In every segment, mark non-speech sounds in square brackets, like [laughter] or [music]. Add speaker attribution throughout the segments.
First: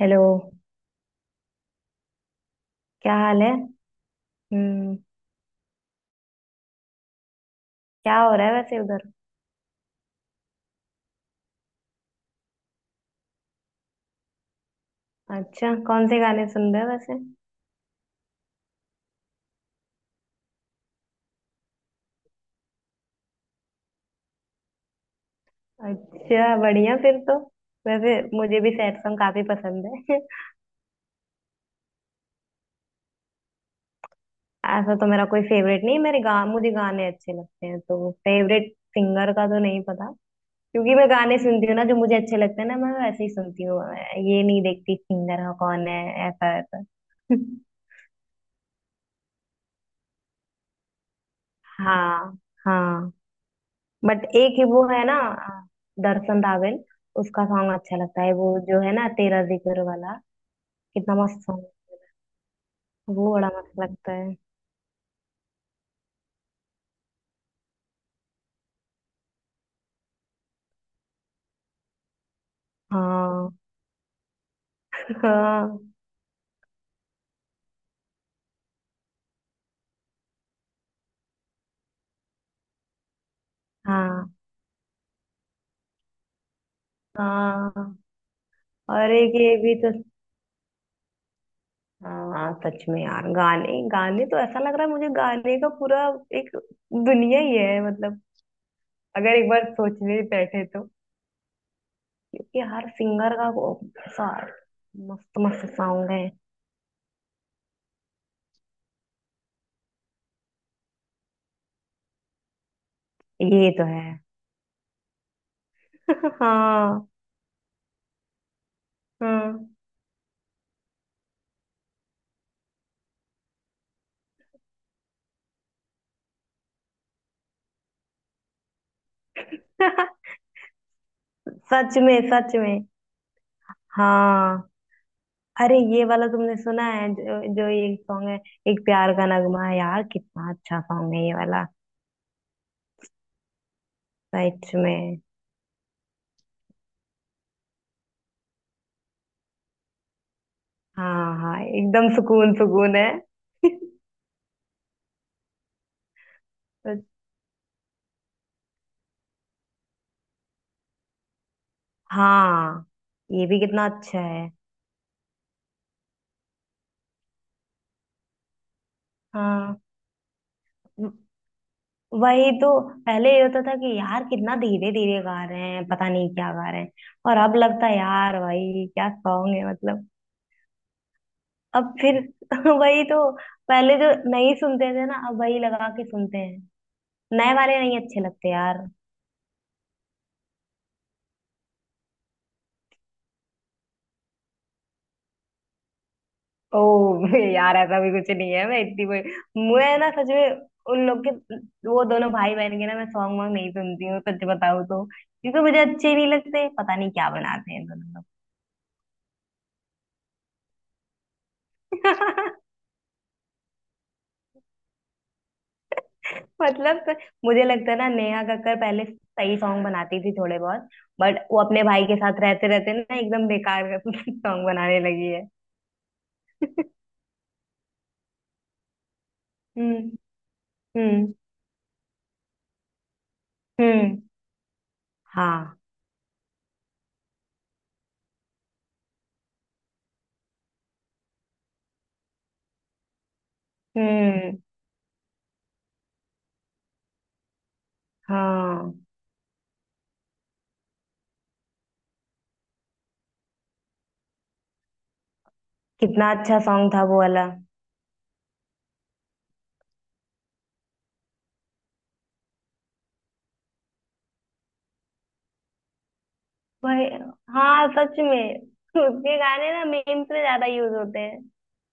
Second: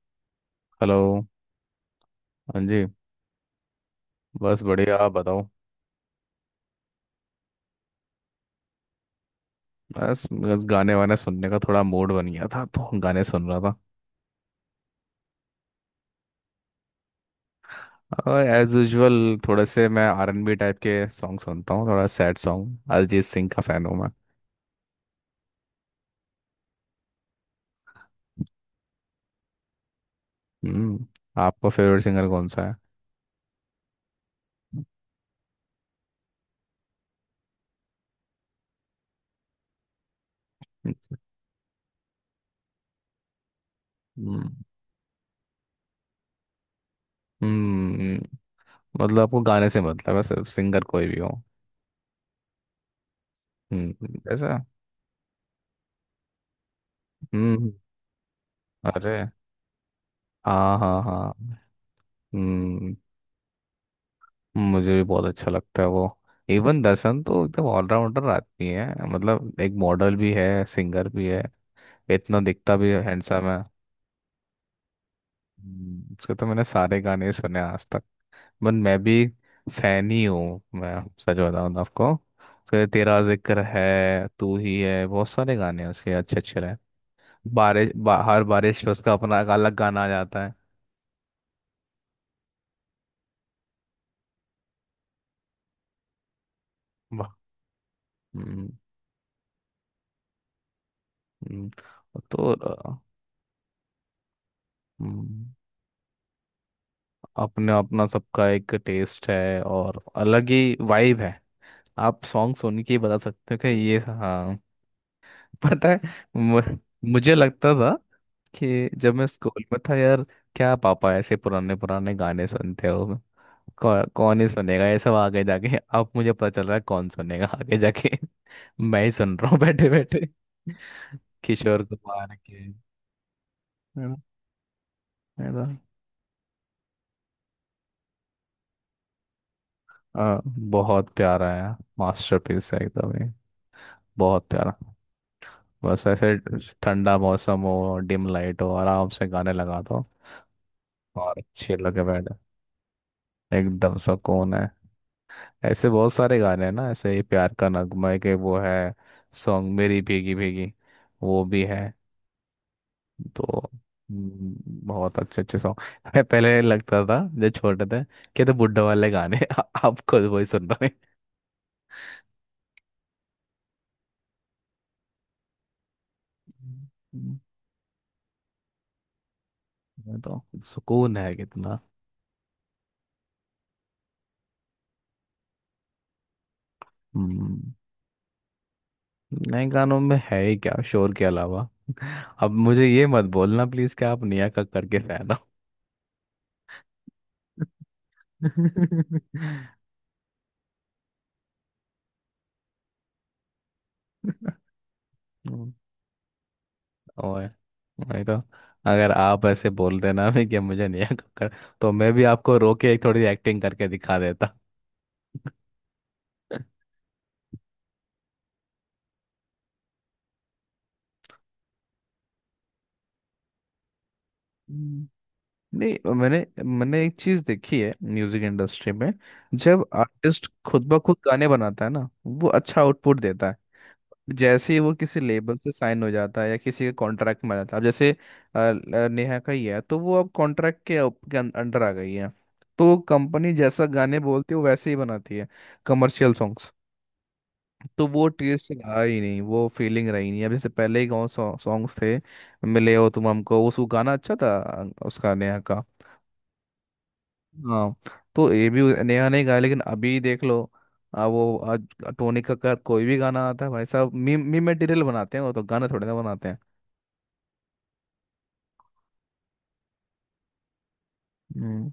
Speaker 1: Hello.
Speaker 2: Hello. हाँ जी।
Speaker 1: क्या हाल है?
Speaker 2: बस बढ़िया,
Speaker 1: हम्म।
Speaker 2: आप बताओ।
Speaker 1: क्या हो रहा है वैसे उधर?
Speaker 2: बस बस गाने वाने सुनने का थोड़ा मूड बन गया था, तो गाने सुन रहा था।
Speaker 1: अच्छा, कौन से गाने सुन रहे हो वैसे?
Speaker 2: और एज यूजुअल थोड़े से मैं आरएनबी टाइप के सॉन्ग सुनता हूँ, थोड़ा सैड सॉन्ग, अरिजीत सिंह का फ़ैन हूँ मैं।
Speaker 1: अच्छा, बढ़िया फिर तो। वैसे मुझे भी सैड सॉन्ग काफी पसंद है। [laughs]
Speaker 2: हम्म। आपका फेवरेट सिंगर कौन सा है?
Speaker 1: ऐसा तो मेरा कोई फेवरेट नहीं है, मेरे गा मुझे गाने अच्छे लगते हैं तो फेवरेट सिंगर का तो नहीं पता। क्योंकि मैं गाने सुनती हूँ ना जो मुझे अच्छे लगते हैं ना, मैं वैसे ही सुनती हूँ। मैं ये
Speaker 2: हम्म।
Speaker 1: नहीं देखती सिंगर का कौन है। ऐसा ऐसा। [laughs]
Speaker 2: हम्म। मतलब आपको गाने से मतलब है, सिर्फ सिंगर कोई भी हो।
Speaker 1: हाँ, हाँ। बट एक
Speaker 2: ऐसा।
Speaker 1: ही वो है ना, दर्शन रावल। उसका
Speaker 2: हम्म।
Speaker 1: सॉन्ग अच्छा लगता है, वो जो है ना
Speaker 2: अरे
Speaker 1: तेरा जिक्र वाला।
Speaker 2: हाँ हाँ
Speaker 1: कितना मस्त
Speaker 2: हाँ।
Speaker 1: सॉन्ग।
Speaker 2: हम्म।
Speaker 1: वो बड़ा मस्त लगता है।
Speaker 2: मुझे भी बहुत अच्छा लगता है वो। इवन दर्शन तो एकदम ऑलराउंडर आदमी है, मतलब एक मॉडल भी है, सिंगर भी है। इतना दिखता भी हैंडसम
Speaker 1: हाँ,
Speaker 2: है।
Speaker 1: हाँ,
Speaker 2: हम्म। उसके तो मैंने सारे गाने सुने हैं आज तक। बट मैं भी फैन ही हूँ मैं। सच बताऊँ तो आपको, उसके तेरा जिक्र है,
Speaker 1: हाँ,
Speaker 2: तू ही है, बहुत सारे गाने हैं उसके अच्छे अच्छे रहे।
Speaker 1: हाँ।
Speaker 2: हर बारिश पे
Speaker 1: और
Speaker 2: उसका
Speaker 1: एक
Speaker 2: अपना एक
Speaker 1: ये
Speaker 2: अलग
Speaker 1: भी तो।
Speaker 2: गाना आ जाता है।
Speaker 1: हाँ सच में यार, गाने गाने तो ऐसा लग रहा है मुझे गाने का पूरा एक
Speaker 2: वाह।
Speaker 1: दुनिया ही है मतलब।
Speaker 2: हम्म।
Speaker 1: अगर एक बार सोचने बैठे तो।
Speaker 2: हम्म। तो
Speaker 1: क्योंकि हर
Speaker 2: अ,
Speaker 1: सिंगर का वो ऐसा मस्त
Speaker 2: हम्म।
Speaker 1: मस्त सॉन्ग है।
Speaker 2: अपना अपना सबका एक टेस्ट है और अलग ही वाइब है। आप सॉन्ग सुन के ही बता सकते हो कि
Speaker 1: ये तो
Speaker 2: ये
Speaker 1: है।
Speaker 2: हाँ। [laughs] पता है।
Speaker 1: [laughs]
Speaker 2: मु-
Speaker 1: हाँ,
Speaker 2: मुझे लगता था कि जब मैं
Speaker 1: हाँ।
Speaker 2: स्कूल में था यार, क्या पापा ऐसे पुराने पुराने गाने सुनते हो? कौन ही सुनेगा ये सब आगे जाके? अब मुझे पता चल रहा है कौन सुनेगा आगे जाके। [laughs] मैं ही सुन रहा हूँ बैठे
Speaker 1: [laughs]
Speaker 2: बैठे। [laughs] किशोर
Speaker 1: सच में,
Speaker 2: कुमार के
Speaker 1: सच
Speaker 2: है
Speaker 1: में।
Speaker 2: ना।
Speaker 1: हाँ।
Speaker 2: है ना?
Speaker 1: अरे ये वाला तुमने सुना है, जो ये सॉन्ग है, एक प्यार का नगमा है यार,
Speaker 2: हाँ।
Speaker 1: कितना अच्छा
Speaker 2: बहुत
Speaker 1: सॉन्ग है ये
Speaker 2: प्यारा
Speaker 1: वाला।
Speaker 2: है, मास्टरपीस है एकदम ही। बहुत
Speaker 1: सच
Speaker 2: प्यारा।
Speaker 1: में।
Speaker 2: बस ऐसे ठंडा मौसम हो, डिम लाइट हो, आराम से गाने लगा दो
Speaker 1: हाँ,
Speaker 2: और
Speaker 1: हाँ
Speaker 2: चिल होके
Speaker 1: एकदम
Speaker 2: बैठ जाओ।
Speaker 1: सुकून सुकून है। [laughs]
Speaker 2: एकदम सुकून है। ऐसे बहुत सारे गाने हैं ना,
Speaker 1: सच-
Speaker 2: ऐसे ही प्यार का नगमा है के वो है, सॉन्ग मेरी भीगी भीगी वो भी है।
Speaker 1: हाँ,
Speaker 2: तो
Speaker 1: ये भी कितना अच्छा है।
Speaker 2: बहुत अच्छे अच्छे सॉन्ग। मैं पहले लगता था जब छोटे थे कि ये तो बुड्ढे वाले गाने हैं।
Speaker 1: हाँ,
Speaker 2: [laughs] अब खुद वही सुन रहे हैं।
Speaker 1: व- वही तो। पहले ये होता था कि यार कितना धीरे धीरे गा रहे हैं, पता नहीं क्या गा रहे हैं।
Speaker 2: हम्म,
Speaker 1: और अब लगता है यार, भाई क्या सॉन्ग है मतलब।
Speaker 2: तो सुकून है कितना।
Speaker 1: अब फिर [laughs] वही तो। पहले जो नहीं सुनते थे ना, अब वही लगा के सुनते हैं। नए
Speaker 2: हम्म।
Speaker 1: वाले नहीं अच्छे लगते यार।
Speaker 2: नए गानों में है ही क्या शोर के अलावा। अब मुझे ये मत बोलना प्लीज कि आप नेहा कक्कड़ के फैन हो। [laughs]
Speaker 1: ओ [laughs] यार ऐसा भी कुछ नहीं है, मैं इतनी कोई। मैं ना सच में उन लोग के, वो दोनों भाई बहन के ना मैं सॉन्ग वॉन्ग नहीं सुनती हूँ सच बताऊँ तो, क्योंकि
Speaker 2: हम्म,
Speaker 1: मुझे अच्छे नहीं लगते, पता नहीं क्या
Speaker 2: और
Speaker 1: बनाते हैं दोनों
Speaker 2: नहीं तो। अगर आप ऐसे बोल देना भी कि मुझे नेहा कक्कड़, तो मैं
Speaker 1: लोग।
Speaker 2: भी आपको रो के एक थोड़ी एक्टिंग करके दिखा देता। [laughs]
Speaker 1: [laughs] मतलब तो मुझे लगता है ना नेहा कक्कर पहले सही सॉन्ग बनाती थी थोड़े बहुत, बट वो अपने भाई के साथ रहते रहते ना एकदम बेकार [laughs] सॉन्ग बनाने
Speaker 2: हम्म।
Speaker 1: लगी है।
Speaker 2: नहीं, मैंने मैंने एक चीज देखी है म्यूजिक इंडस्ट्री में। जब
Speaker 1: हम्म,
Speaker 2: आर्टिस्ट खुद ब खुद
Speaker 1: हम्म,
Speaker 2: गाने बनाता है ना, वो अच्छा आउटपुट देता है।
Speaker 1: हम्म।
Speaker 2: जैसे ही वो किसी लेबर से
Speaker 1: हाँ।
Speaker 2: साइन हो जाता है या किसी के कॉन्ट्रैक्ट में आ जाता है, अब जैसे नेहा का ही है, तो वो अब कॉन्ट्रैक्ट के अंडर आ गई है। तो कंपनी जैसा गाने बोलती है
Speaker 1: हम्म।
Speaker 2: वो वैसे ही बनाती है। Commercial songs. तो वो टेस्ट
Speaker 1: हाँ,
Speaker 2: रहा ही नहीं, वो फीलिंग रही नहीं, अब जैसे पहले ही गाँव सॉन्ग्स थे, मिले हो तुम हमको, उस वो गाना अच्छा था, उसका नेहा का।
Speaker 1: कितना अच्छा सॉन्ग था वो वाला।
Speaker 2: हाँ। तो ये भी नेहा ने गाया, लेकिन अभी देख लो। आ, वो आज टोनी कक्कड़ कोई भी गाना आता है, भाई साहब मीम मीम मटेरियल बनाते हैं, वो तो गाना थोड़े ना बनाते हैं।
Speaker 1: वही। हाँ, सच में। उसके गाने ना मीम्स में ज्यादा यूज होते हैं।
Speaker 2: हम्म,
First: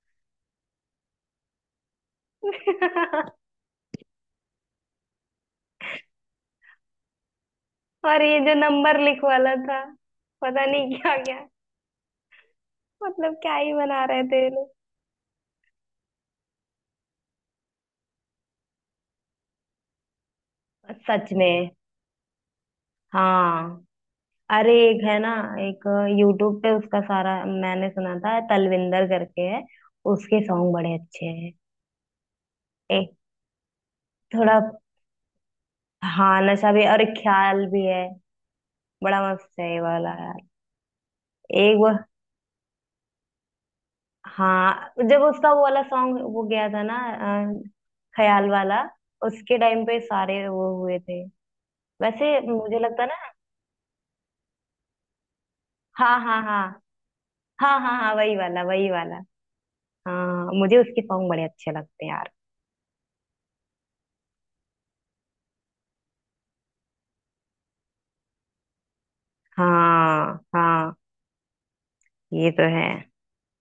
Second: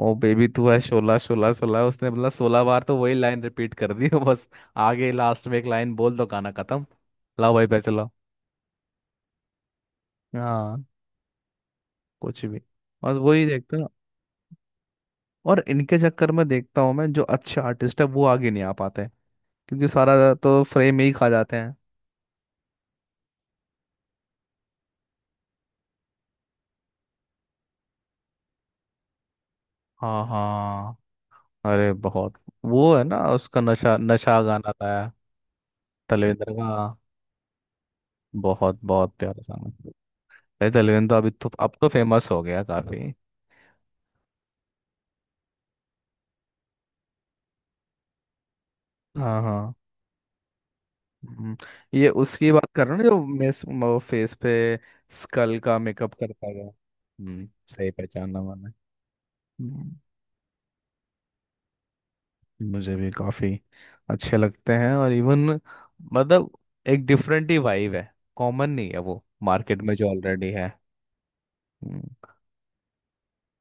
Speaker 2: ओ बेबी तू है शोला शोला शोला, उसने मतलब 16 बार तो वही लाइन
Speaker 1: [laughs]
Speaker 2: रिपीट कर दी। [laughs] बस आगे लास्ट में एक लाइन बोल दो, गाना खत्म। लाओ भाई पैसे लाओ।
Speaker 1: और ये जो नंबर लिख वाला था, पता
Speaker 2: हाँ।
Speaker 1: नहीं क्या क्या।
Speaker 2: कुछ भी। बस
Speaker 1: मतलब
Speaker 2: वही
Speaker 1: क्या ही
Speaker 2: देखते हैं।
Speaker 1: बना रहे थे ये लोग।
Speaker 2: और इनके चक्कर में देखता हूँ मैं, जो अच्छे आर्टिस्ट है वो आगे नहीं आ पाते, क्योंकि सारा तो फ्रेम ही खा
Speaker 1: सच
Speaker 2: जाते
Speaker 1: में।
Speaker 2: हैं।
Speaker 1: हाँ। अरे एक है ना, एक यूट्यूब पे उसका सारा मैंने सुना था, तलविंदर करके है।
Speaker 2: हाँ
Speaker 1: उसके सॉन्ग बड़े
Speaker 2: हाँ।
Speaker 1: अच्छे हैं।
Speaker 2: अरे बहुत। वो है
Speaker 1: एक
Speaker 2: ना, उसका नशा नशा
Speaker 1: थोड़ा।
Speaker 2: गाना था
Speaker 1: हाँ
Speaker 2: तलविंदर का।
Speaker 1: नशा भी और एक ख्याल भी है।
Speaker 2: बहुत बहुत
Speaker 1: बड़ा
Speaker 2: प्यारा
Speaker 1: मस्त है ये
Speaker 2: सॉन्ग है।
Speaker 1: वाला यार।
Speaker 2: अरे तलविंदर तो अभी तो
Speaker 1: एक
Speaker 2: अब तो
Speaker 1: वो।
Speaker 2: फेमस हो गया काफी।
Speaker 1: हाँ जब उसका वो वाला सॉन्ग वो गया था ना, अ, ख्याल वाला।
Speaker 2: हाँ
Speaker 1: उसके
Speaker 2: हाँ।
Speaker 1: टाइम पे सारे वो हुए थे।
Speaker 2: हम्म, ये
Speaker 1: वैसे
Speaker 2: उसकी बात
Speaker 1: मुझे
Speaker 2: कर रहे हो
Speaker 1: लगता
Speaker 2: ना, जो
Speaker 1: ना।
Speaker 2: मेस वो फेस पे स्कल का मेकअप
Speaker 1: हाँ, हाँ,
Speaker 2: करता
Speaker 1: हाँ।
Speaker 2: है, हम्म।
Speaker 1: हाँ,
Speaker 2: सही
Speaker 1: हाँ, हाँ वही
Speaker 2: पहचाना
Speaker 1: वाला,
Speaker 2: मैंने।
Speaker 1: वही वाला।
Speaker 2: हम्म,
Speaker 1: हाँ मुझे उसके सॉन्ग बड़े अच्छे लगते हैं यार।
Speaker 2: मुझे भी काफी अच्छे लगते हैं, और इवन मतलब एक डिफरेंट ही वाइब है, कॉमन नहीं है वो मार्केट में जो
Speaker 1: हाँ,
Speaker 2: ऑलरेडी है।
Speaker 1: हाँ।
Speaker 2: हम्म।
Speaker 1: ये तो है।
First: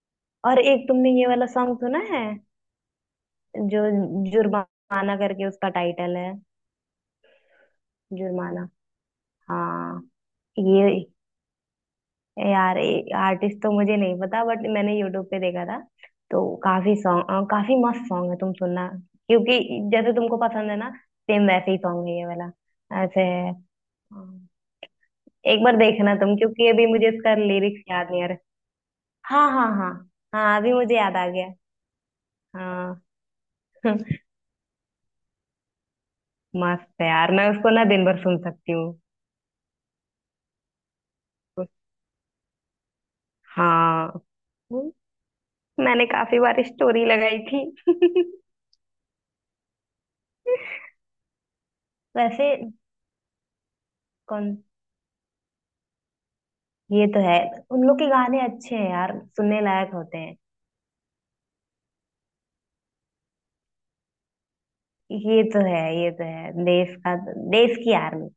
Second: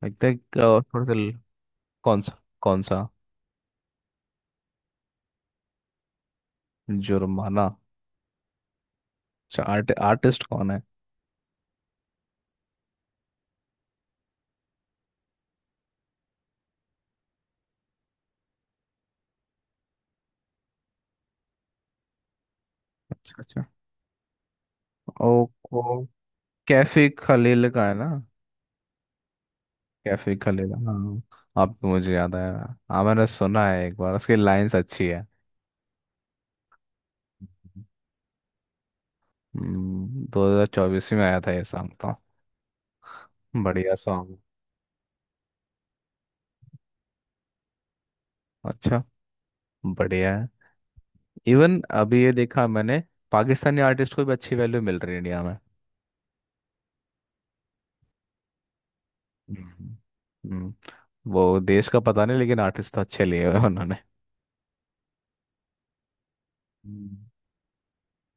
Speaker 2: लगता है कि
Speaker 1: और एक
Speaker 2: थोड़ा
Speaker 1: तुमने
Speaker 2: सा
Speaker 1: ये
Speaker 2: ल-
Speaker 1: वाला सॉन्ग सुना
Speaker 2: कौन
Speaker 1: है
Speaker 2: सा कौन सा?
Speaker 1: जो, जुर्माना करके उसका टाइटल है।
Speaker 2: जुर्माना।
Speaker 1: जुर्माना।
Speaker 2: अच्छा आर्ट
Speaker 1: हाँ।
Speaker 2: आर्टिस्ट कौन है?
Speaker 1: ये यार, आर्टिस्ट तो मुझे नहीं पता बट मैंने यूट्यूब पे देखा था, तो काफी सॉन्ग, काफी मस्त सॉन्ग है, तुम सुनना। क्योंकि जैसे तुमको पसंद है ना, सेम वैसे ही सॉन्ग है ये वाला। ऐसे
Speaker 2: अच्छा
Speaker 1: है।
Speaker 2: अच्छा।
Speaker 1: अम,
Speaker 2: ओ।
Speaker 1: एक बार
Speaker 2: ओ।
Speaker 1: देखना तुम, क्योंकि अभी
Speaker 2: कैफे
Speaker 1: मुझे इसका
Speaker 2: खलील
Speaker 1: लिरिक्स
Speaker 2: का है ना?
Speaker 1: याद नहीं आ रहा। हाँ, हाँ, हाँ।
Speaker 2: कैफे
Speaker 1: हाँ अभी
Speaker 2: खलेगा,
Speaker 1: मुझे याद
Speaker 2: हाँ।
Speaker 1: आ गया।
Speaker 2: अब तो मुझे याद आया।
Speaker 1: हाँ।
Speaker 2: हाँ मैंने सुना है एक
Speaker 1: [laughs]
Speaker 2: बार, उसकी लाइंस अच्छी है।
Speaker 1: मस्त है यार, मैं उसको ना दिन भर सुन सकती हूँ।
Speaker 2: 2024 में आया था ये सॉन्ग तो। बढ़िया
Speaker 1: हाँ
Speaker 2: सॉन्ग।
Speaker 1: मैंने काफी बार स्टोरी लगाई थी। [laughs]
Speaker 2: अच्छा, बढ़िया है। इवन अभी ये
Speaker 1: वैसे।
Speaker 2: देखा मैंने, पाकिस्तानी आर्टिस्ट को भी
Speaker 1: कौन?
Speaker 2: अच्छी वैल्यू मिल रही है इंडिया में।
Speaker 1: ये तो है। उन लोग के गाने अच्छे हैं यार, सुनने लायक
Speaker 2: हम्म।
Speaker 1: होते हैं।
Speaker 2: हम्म, वो देश का पता नहीं, लेकिन आर्टिस्ट तो अच्छे लिए हुए हैं
Speaker 1: ये तो है, ये तो है। देश का।
Speaker 2: उन्होंने।
Speaker 1: देश की आर्मी।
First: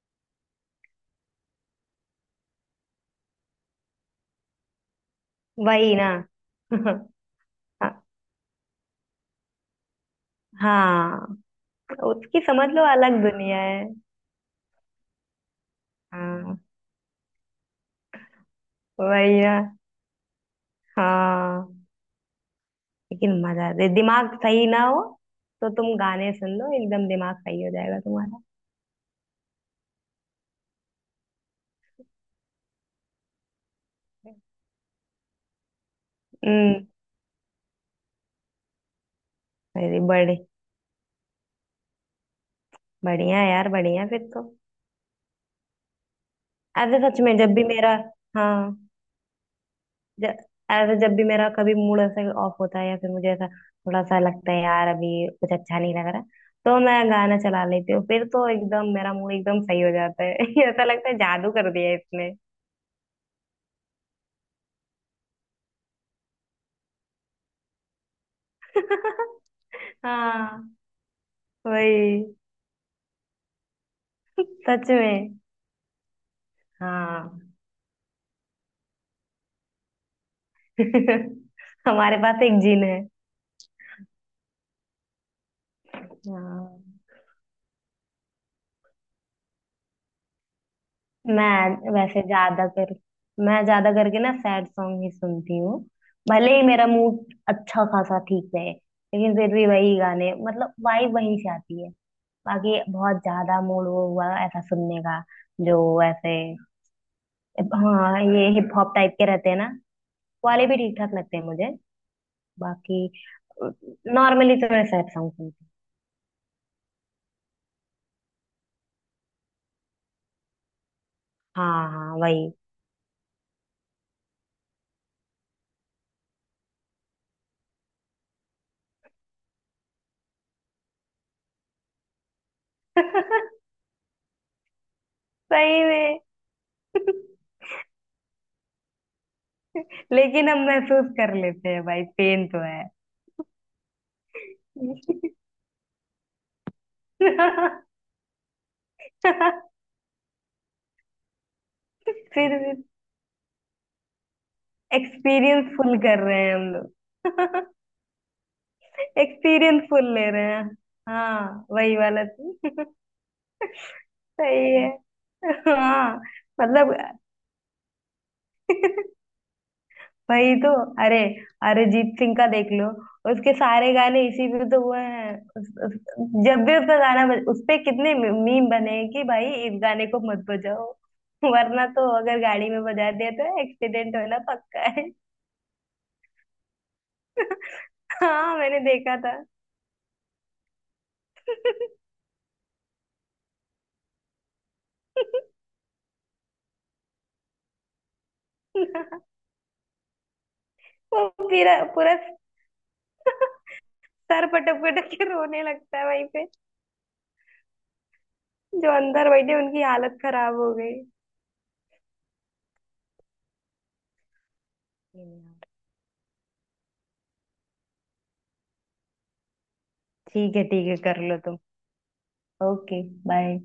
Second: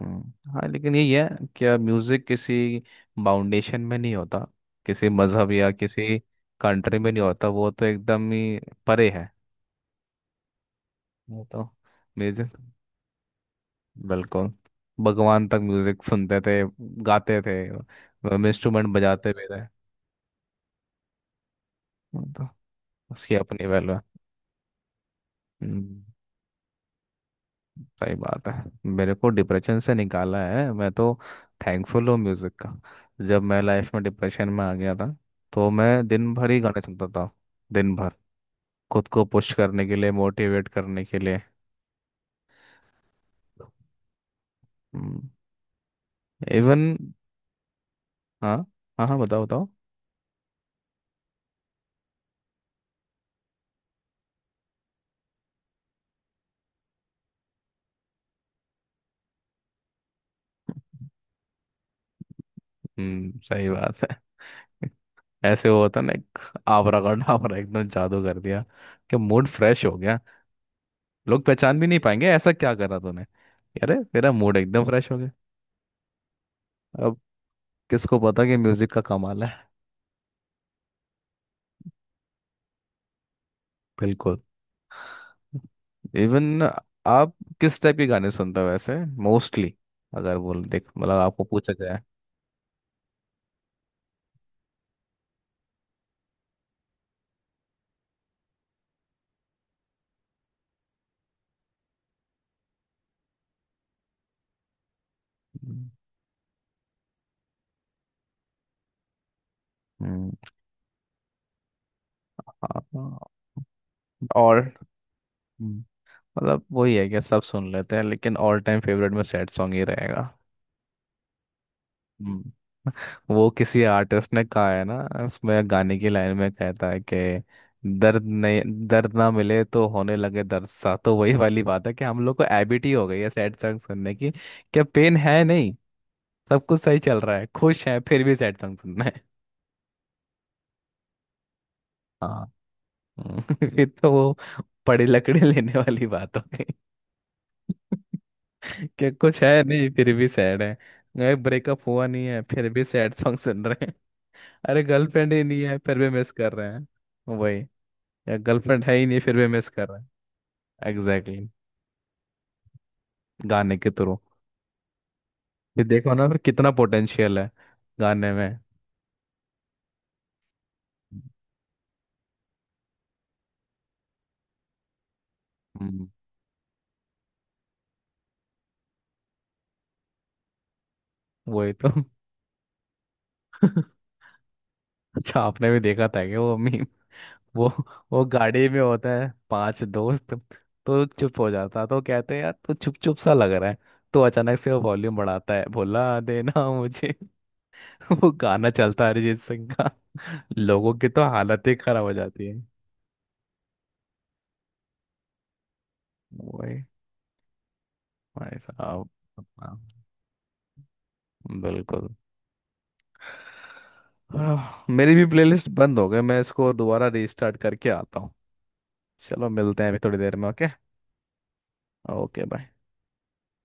Speaker 2: हाँ लेकिन यही है, क्या म्यूजिक किसी फाउंडेशन में नहीं होता, किसी मजहब या
Speaker 1: वही ना।
Speaker 2: किसी कंट्री
Speaker 1: [laughs]
Speaker 2: में नहीं होता, वो तो एकदम ही परे है।
Speaker 1: हाँ।
Speaker 2: वो तो
Speaker 1: उसकी
Speaker 2: म्यूजिक,
Speaker 1: समझ लो अलग दुनिया है।
Speaker 2: बिल्कुल, भगवान तक म्यूजिक सुनते
Speaker 1: हाँ।
Speaker 2: थे, गाते थे, इंस्ट्रूमेंट बजाते
Speaker 1: वही
Speaker 2: भी
Speaker 1: ना।
Speaker 2: थे।
Speaker 1: हाँ।
Speaker 2: वो तो
Speaker 1: लेकिन
Speaker 2: उसकी अपनी
Speaker 1: मजा दे
Speaker 2: वैल्यू है।
Speaker 1: दिमाग सही ना हो, तो तुम
Speaker 2: हम्म।
Speaker 1: गाने सुन लो, एकदम दिमाग सही हो जाएगा
Speaker 2: सही
Speaker 1: तुम्हारा।
Speaker 2: बात है। मेरे को डिप्रेशन से निकाला है, मैं तो थैंकफुल हूँ म्यूज़िक का। जब मैं लाइफ में डिप्रेशन में आ गया था, तो मैं दिन भर ही गाने
Speaker 1: हम्म।
Speaker 2: सुनता था। दिन भर। खुद को पुश करने के
Speaker 1: अरे
Speaker 2: लिए,
Speaker 1: बड़े
Speaker 2: मोटिवेट करने के लिए।
Speaker 1: बढ़िया यार, बढ़िया फिर तो।
Speaker 2: इवन।
Speaker 1: ऐसे सच में जब भी मेरा। हाँ।
Speaker 2: हाँ। हाँ हाँ, बताओ बताओ।
Speaker 1: ज- ऐसे जब भी मेरा कभी मूड ऐसे ऑफ होता है या फिर मुझे ऐसा थोड़ा सा लगता है यार अभी कुछ अच्छा नहीं लग रहा, तो मैं गाना चला लेती हूँ, फिर तो एकदम मेरा मूड एकदम सही हो जाता है। [laughs] ऐसा लगता है जादू कर दिया है इसने।
Speaker 2: सही बात है। [laughs] ऐसे वो होता ना, एक आवरा का डावरा एकदम जादू कर दिया कि मूड फ्रेश हो गया।
Speaker 1: हाँ।
Speaker 2: लोग पहचान भी नहीं पाएंगे,
Speaker 1: वही।
Speaker 2: ऐसा क्या करा तूने? अरे तेरा मूड एकदम
Speaker 1: सच
Speaker 2: फ्रेश हो गया।
Speaker 1: में।
Speaker 2: अब
Speaker 1: हाँ।
Speaker 2: किसको पता कि म्यूजिक का कमाल है।
Speaker 1: [laughs] हमारे पास एक जिन है।
Speaker 2: बिल्कुल। इवन,
Speaker 1: हाँ।
Speaker 2: आप किस टाइप के गाने सुनते हो वैसे, मोस्टली? अगर बोल देख, मतलब आपको पूछा
Speaker 1: मैं
Speaker 2: जाए।
Speaker 1: वैसे ज्यादा कर मैं ज्यादा करके ना सैड सॉन्ग ही सुनती हूँ। भले ही मेरा मूड अच्छा खासा ठीक रहे लेकिन फिर भी वही गाने, मतलब वाइब वहीं से आती है। बाकी बहुत ज्यादा मूड वो हुआ ऐसा सुनने का जो ऐसे, हाँ ये हिप हॉप टाइप के रहते हैं ना
Speaker 2: हम्म।
Speaker 1: वाले भी ठीक ठाक लगते हैं मुझे। बाकी
Speaker 2: हाँ।
Speaker 1: नॉर्मली
Speaker 2: और।
Speaker 1: तो मैं सैड सॉन्ग सुनती हूँ।
Speaker 2: हम्म, मतलब वही है कि सब सुन लेते हैं, लेकिन ऑल टाइम फेवरेट में सैड सॉन्ग ही रहेगा।
Speaker 1: हाँ, हाँ
Speaker 2: हम्म,
Speaker 1: वही।
Speaker 2: वो किसी आर्टिस्ट ने कहा है ना, उसमें गाने की लाइन में कहता है कि, दर्द नहीं, दर्द ना मिले तो होने लगे दर्द सा, तो वही वाली बात है कि हम लोग को हैबिट ही हो गई है सैड
Speaker 1: [laughs]
Speaker 2: सॉन्ग सुनने की। क्या पेन है नहीं,
Speaker 1: सही में।
Speaker 2: सब कुछ सही चल
Speaker 1: [laughs]
Speaker 2: रहा है, खुश है, फिर भी सैड सॉन्ग सुनना है।
Speaker 1: लेकिन हम महसूस कर लेते हैं भाई, पेन
Speaker 2: हाँ।
Speaker 1: तो
Speaker 2: हम्म, [laughs] फिर तो वो पड़ी
Speaker 1: है।
Speaker 2: लकड़ी लेने वाली बात हो गई।
Speaker 1: [laughs]
Speaker 2: [laughs] कि
Speaker 1: फिर
Speaker 2: कुछ है नहीं फिर भी सैड है, ब्रेकअप हुआ नहीं है फिर भी सैड सॉन्ग सुन रहे। अरे, गर्लफ्रेंड ही नहीं
Speaker 1: एक्सपीरियंस
Speaker 2: है फिर
Speaker 1: फुल
Speaker 2: भी
Speaker 1: कर
Speaker 2: मिस
Speaker 1: रहे
Speaker 2: कर
Speaker 1: हैं
Speaker 2: रहे
Speaker 1: हम
Speaker 2: हैं। वही।
Speaker 1: लोग। [laughs]
Speaker 2: या गर्लफ्रेंड है ही नहीं फिर भी मिस
Speaker 1: एक्सपीरियंस
Speaker 2: कर रहे
Speaker 1: फुल
Speaker 2: हैं।
Speaker 1: ले रहे हैं।
Speaker 2: Exactly exactly।
Speaker 1: हाँ वही वाला तो। [laughs]
Speaker 2: गाने के थ्रू।
Speaker 1: सही है।
Speaker 2: ये देखो
Speaker 1: हाँ।
Speaker 2: ना, फिर कितना
Speaker 1: मतलब।
Speaker 2: पोटेंशियल है गाने में।
Speaker 1: [laughs] वही तो। अरे अरिजीत सिंह का देख लो, उसके सारे गाने इसी पे तो हुए हैं।
Speaker 2: हम्म,
Speaker 1: जब भी उसका गाना बज उस पे कितने मीम बने हैं कि भाई इस गाने को मत बजाओ। [laughs]
Speaker 2: वही
Speaker 1: वरना
Speaker 2: तो।
Speaker 1: तो अगर गाड़ी में बजा दिया तो एक्सीडेंट
Speaker 2: [laughs]
Speaker 1: होना पक्का है।
Speaker 2: अच्छा आपने भी देखा था कि वो मी वो
Speaker 1: [laughs]
Speaker 2: वो
Speaker 1: हाँ
Speaker 2: गाड़ी
Speaker 1: मैंने
Speaker 2: में होता
Speaker 1: देखा
Speaker 2: है,
Speaker 1: था।
Speaker 2: पांच दोस्त। तो चुप हो जाता, तो कहते हैं यार तो चुप चुप सा लग रहा है। तो अचानक से वो वॉल्यूम बढ़ाता है, भुला देना मुझे। [laughs] वो गाना चलता है
Speaker 1: वो
Speaker 2: अरिजीत सिंह का। [laughs] लोगों की तो हालत ही
Speaker 1: पूरा
Speaker 2: खराब हो
Speaker 1: पूरा
Speaker 2: जाती।
Speaker 1: सर पटक पटक के रोने लगता है वहीं पे।
Speaker 2: वही। भाई
Speaker 1: जो
Speaker 2: साहब।
Speaker 1: अंदर बैठे
Speaker 2: अपना।
Speaker 1: उनकी हालत खराब हो गई।
Speaker 2: बिल्कुल। हाँ, मेरी भी प्लेलिस्ट बंद हो गई, मैं इसको दोबारा रीस्टार्ट करके आता हूँ। चलो मिलते हैं अभी थोड़ी देर में,
Speaker 1: ठीक है,
Speaker 2: ओके।
Speaker 1: ठीक है कर लो तुम।
Speaker 2: Okay, bye.
Speaker 1: Okay, bye.